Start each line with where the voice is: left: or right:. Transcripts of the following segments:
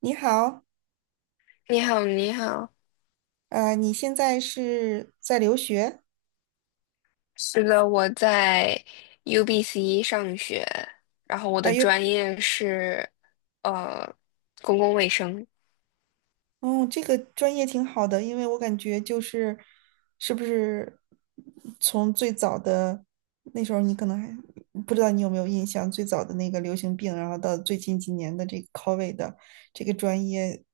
right: 你好，
left: 你好，你好。
right: 你现在是在留学？
left: 是的，我在 UBC 上学，然后我
right: 啊？
left: 的
right: 有，
left: 专业是呃公共卫生，
right: 哦，这个专业挺好的，因为我感觉就是，是不是从最早的那时候，你可能还不知道你有没有印象，最早的那个流行病，然后到最近几年的这个 COVID 的这个专业，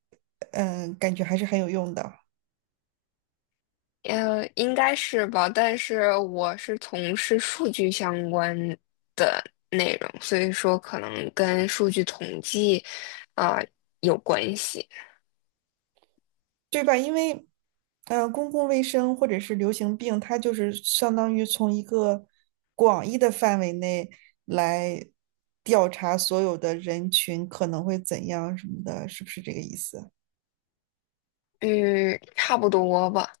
right: 嗯、感觉还是很有用的。
left: 应该是吧，但是我是从事数据相关的内容，所以说可能跟数据统计啊、有关系，
right: 对吧？因为，公共卫生或者是流行病，它就是相当于从一个广义的范围内来调查所有的人群可能会怎样什么的，是不是这个意思？
left: 嗯，差不多吧。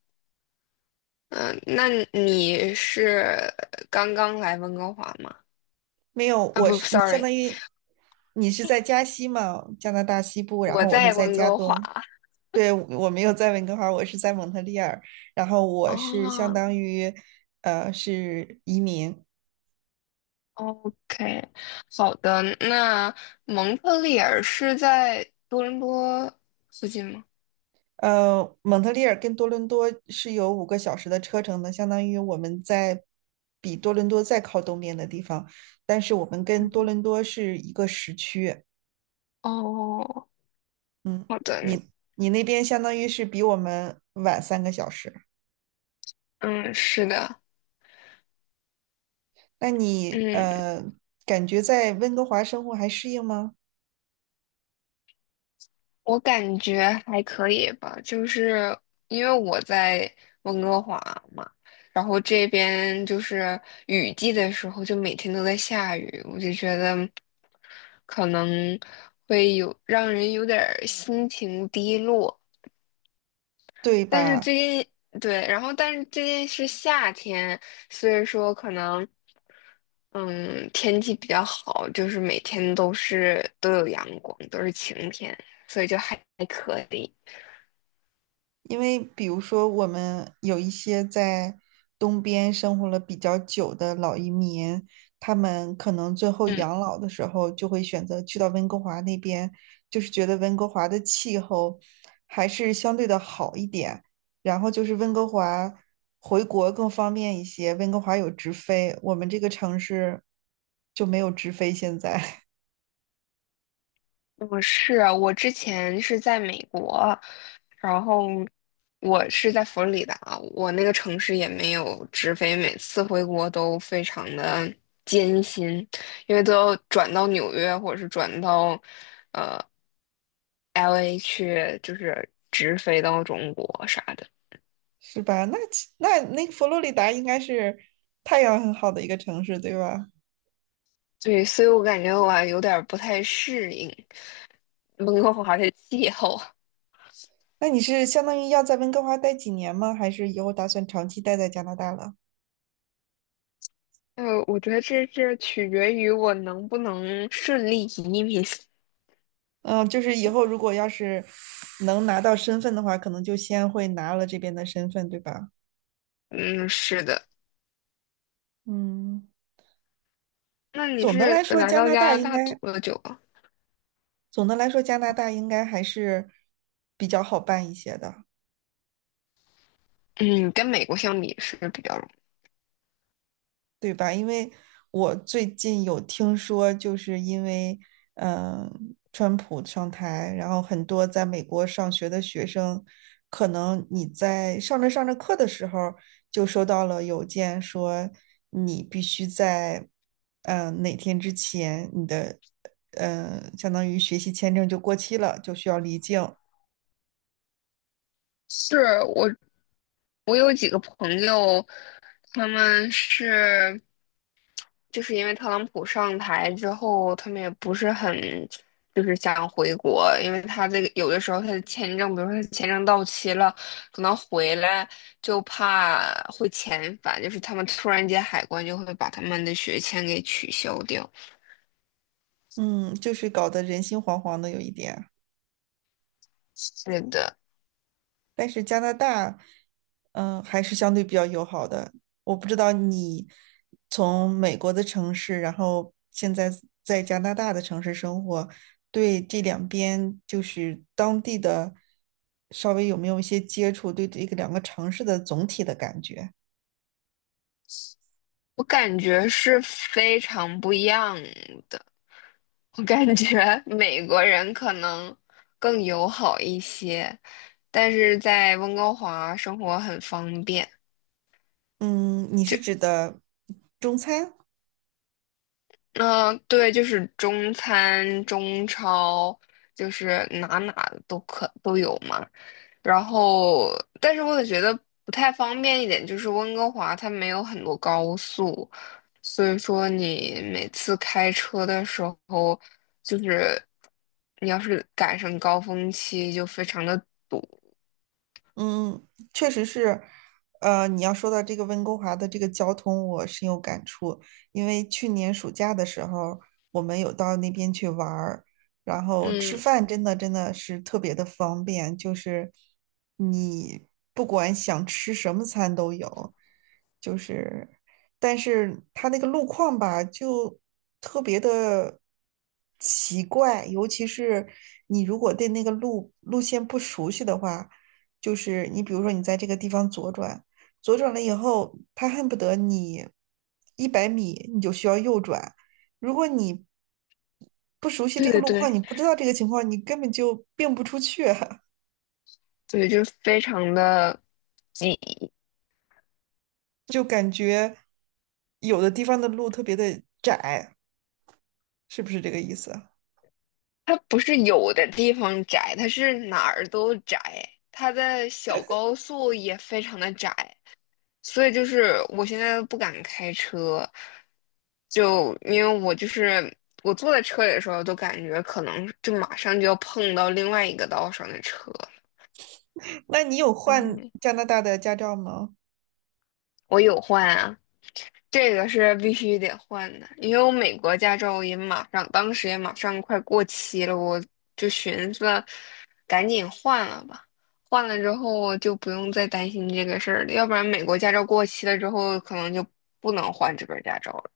left: 嗯、那你是刚刚来温哥华吗？
right: 没有，
left: 啊，
right: 我
left: 不
right: 是你相
left: ，sorry，
right: 当于你是在加西嘛，加拿大西部，然
left: 我
right: 后我是
left: 在
right: 在
left: 温
right: 加
left: 哥华。
right: 东。对，我没有在温哥华，我是在蒙特利尔，然后我是相
left: 哦
right: 当于是移民。
left: ，OK，好的。那蒙特利尔是在多伦多附近吗？
right: 呃，蒙特利尔跟多伦多是有5个小时的车程的，相当于我们在比多伦多再靠东边的地方，但是我们跟多
left: 嗯，
right: 伦多是一个时区。
left: 哦，
right: 嗯，
left: 好的，
right: 你你那边相当于是比我们晚3个小时。
left: 嗯，是的，
right: 那你
left: 嗯，
right: 感觉在温哥华生活还适应吗？
left: 我感觉还可以吧，就是因为我在温哥华嘛，然后这边就是雨季的时候就每天都在下雨，我就觉得可能会有让人有点儿心情低落。
right: 对
left: 但是
right: 吧？
left: 最近对，然后但是最近是夏天，所以说可能嗯天气比较好，就是每天都有阳光，都是晴天，所以就还可以。
right: 因为比如说，我们有一些在东边生活了比较久的老移民，他们可能最后
left: 嗯，
right: 养老的时候就会选择去到温哥华那边，就是觉得温哥华的气候还是相对的好一点，然后就是温哥华回国更方便一些，温哥华有直飞，我们这个城市就没有直飞，现在
left: 我之前是在美国，然后我是在佛罗里达，我那个城市也没有直飞，每次回国都非常的艰辛，因为都要转到纽约或者是转到。LA 去就是直飞到中国啥的。
right: 是吧？那其那那个佛罗里达应该是太阳很好的一个城市，对吧？
left: 对，所以我感觉我还有点儿不太适应温哥华的气候。
right: 那你是相当于要在温哥华待几年吗？还是以后打算长期待在加拿大了？
left: 我觉得这取决于我能不能顺利移民。
right: 嗯，就是以后如果要是能拿到身份的话，可能就先会拿了这边的身份，对吧？
left: 嗯，是的。
right: 嗯，
left: 那你
right: 总的来
left: 是
right: 说，
left: 来
right: 加
left: 到
right: 拿大
left: 加
right: 应
left: 拿
right: 该，
left: 大多久啊？
right: 总的来说，加拿大应该还是比较好办一些的。
left: 嗯，跟美国相比是比较容易。
right: 对吧？因为我最近有听说，就是因为嗯、呃川普上台，然后很多在美国上学的学生，可能你在上着上着课的时候，就收到了邮件说你必须在哪天之前，你的相当于学习签证就过期了，就需要离境。
left: 是我，我有几个朋友，他们是。就是因为特朗普上台之后，他们也不是很就是想回国，因为他这个有的时候他的签证，比如说他签证到期了，可能回来就怕会遣返，就是他们突然间海关就会把他们的学签给取消掉。
right: 嗯，就是搞得人心惶惶的有一点。
left: 是的，
right: 但是加拿大，嗯、还是相对比较友好的。我不知道你从美国的城市，然后现在在加拿大的城市生活，对这两边就是当地的稍微有没有一些接触，对这个两个城市的总体的感觉？
left: 我感觉是非常不一样的。我感觉 美国人可能更友好一些，但是在温哥华生活很方便。
right: 嗯，你
left: 就。
right: 是指的中餐？
left: 嗯、对，就是中餐、中超，就是哪都可都有嘛。然后，但是我也觉得不太方便一点，就是温哥华它没有很多高速，所以说你每次开车的时候，就是你要是赶上高峰期，就非常的堵。
right: 嗯，确实是，你要说到这个温哥华的这个交通，我深有感触。因为去年暑假的时候，我们有到那边去玩儿，然后吃
left: 嗯，
right: 饭真的是特别的方便，就是你不管想吃什么餐都有，就是，但是它那个路况吧，就特别的奇怪，尤其是你如果对那个路线不熟悉的话。就是你比如说你在这个地方左转，左转了以后，他恨不得你100米你就需要右转，如果你不熟悉这
left: 对
right: 个
left: 对
right: 路
left: 对，
right: 况，你不知道这个情况，你根本就并不出去，
left: 对，就非常的挤。
right: 就感觉有的地方的路特别的窄，是不是这个意思？
left: 它不是有的地方窄，它是哪儿都窄，它的小高速也非常的窄，所以就是我现在都不敢开车，就因为我就是我坐在车里的时候，都感觉可能就马上就要碰到另外一个道上的车。
right: 那你有换
left: 嗯，
right: 加拿大的驾照吗？
left: 我有换啊，这个是必须得换的，因为我美国驾照也马上，当时也马上快过期了，我就寻思赶紧换了吧。换了之后就不用再担心这个事儿了，要不然美国驾照过期了之后，可能就不能换这本驾照了。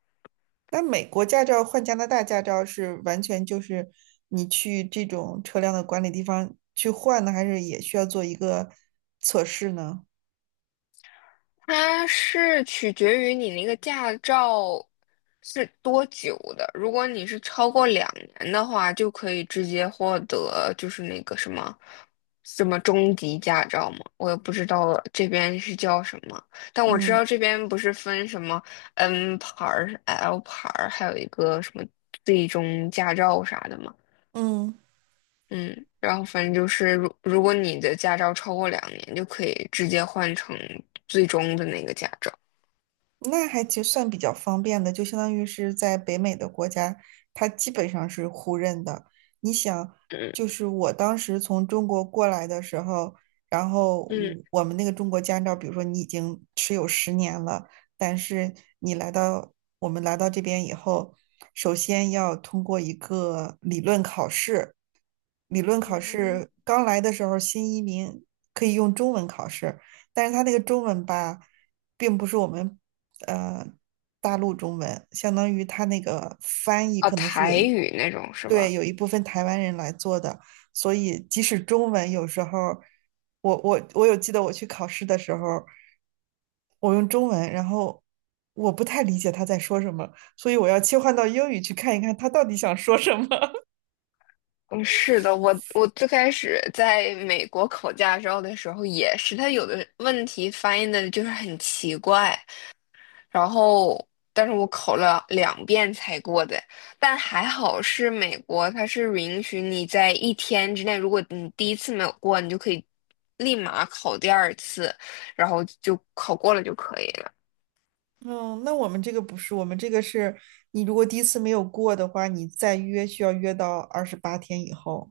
right: 那美国驾照换加拿大驾照是完全就是你去这种车辆的管理地方去换呢，还是也需要做一个测试呢？
left: 它是取决于你那个驾照是多久的。如果你是超过两年的话，就可以直接获得就是那个什么什么中级驾照嘛。我也不知道这边是叫什么，但我知
right: 嗯
left: 道这边不是分什么 N 牌儿、L 牌儿，还有一个什么最终驾照啥的嘛。
right: 嗯。
left: 嗯，然后反正就是，如果你的驾照超过两年，就可以直接换成最终的那个驾照。
right: 那还其实算比较方便的，就相当于是在北美的国家，它基本上是互认的。你想，
left: 嗯。
right: 就是我当时从中国过来的时候，然后
left: 嗯，
right: 我们那个中国驾照，比如说你已经持有十年了，但是你来到我们来到这边以后，首先要通过一个理论考试。理论考
left: 嗯
right: 试刚来的时候，新移民可以用中文考试，但是他那个中文吧。并不是我们呃大陆中文，相当于它那个翻译
left: 啊，
right: 可能是有
left: 台
right: 一
left: 语那种是
right: 对
left: 吧？
right: 有一部分台湾人来做的，所以即使中文有时候，我有记得我去考试的时候，我用中文，然后我不太理解他在说什么，所以我要切换到英语去看一看他到底想说什么。
left: 嗯，是的，我最开始在美国考驾照的时候也是，他有的问题翻译的就是很奇怪，然后但是我考了2遍才过的，但还好是美国，它是允许你在一天之内，如果你第一次没有过，你就可以立马考第二次，然后就考过了就可以了。
right: 嗯，那我们这个不是，我们这个是你如果第一次没有过的话，你再约需要约到28天以后。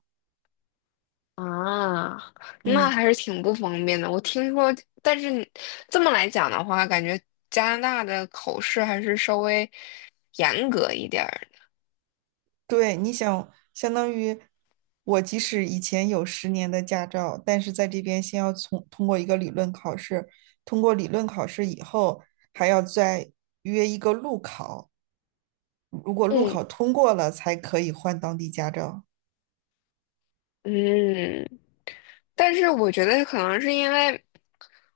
left: 啊，那
right: 嗯。
left: 还是挺不方便的。我听说，但是你这么来讲的话，感觉加拿大的口试还是稍微严格一点儿。
right: 对，你想，相当于我即使以前有十年的驾照，但是在这边先要从通过一个理论考试，通过理论考试以后，还要再约一个路考，如果路
left: 嗯
right: 考通过了，才可以换当地驾照。
left: 嗯。但是我觉得可能是因为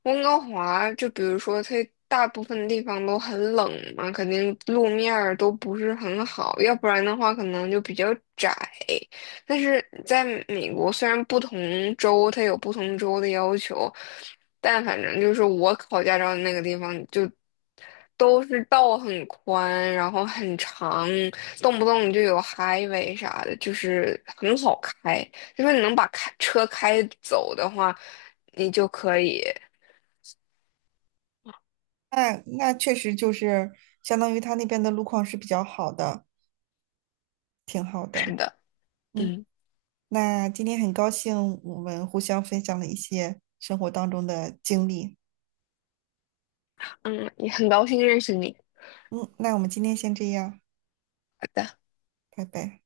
left: 温哥华，就比如说它大部分地方都很冷嘛，肯定路面儿都不是很好，要不然的话可能就比较窄。但是在美国，虽然不同州它有不同州的要求，但反正就是我考驾照的那个地方就都是道很宽，然后很长，动不动就有 highway 啥的，就是很好开。因为你能把开车开走的话，你就可以。
right: 那那确实就是相当于他那边的路况是比较好的，挺好的。
left: 是的，
right: 嗯，
left: 嗯
right: 那今天很高兴我们互相分享了一些生活当中的经历。
left: 嗯，也很高兴认识你。
right: 嗯，那我们今天先这样，
left: 好的。
right: 拜拜。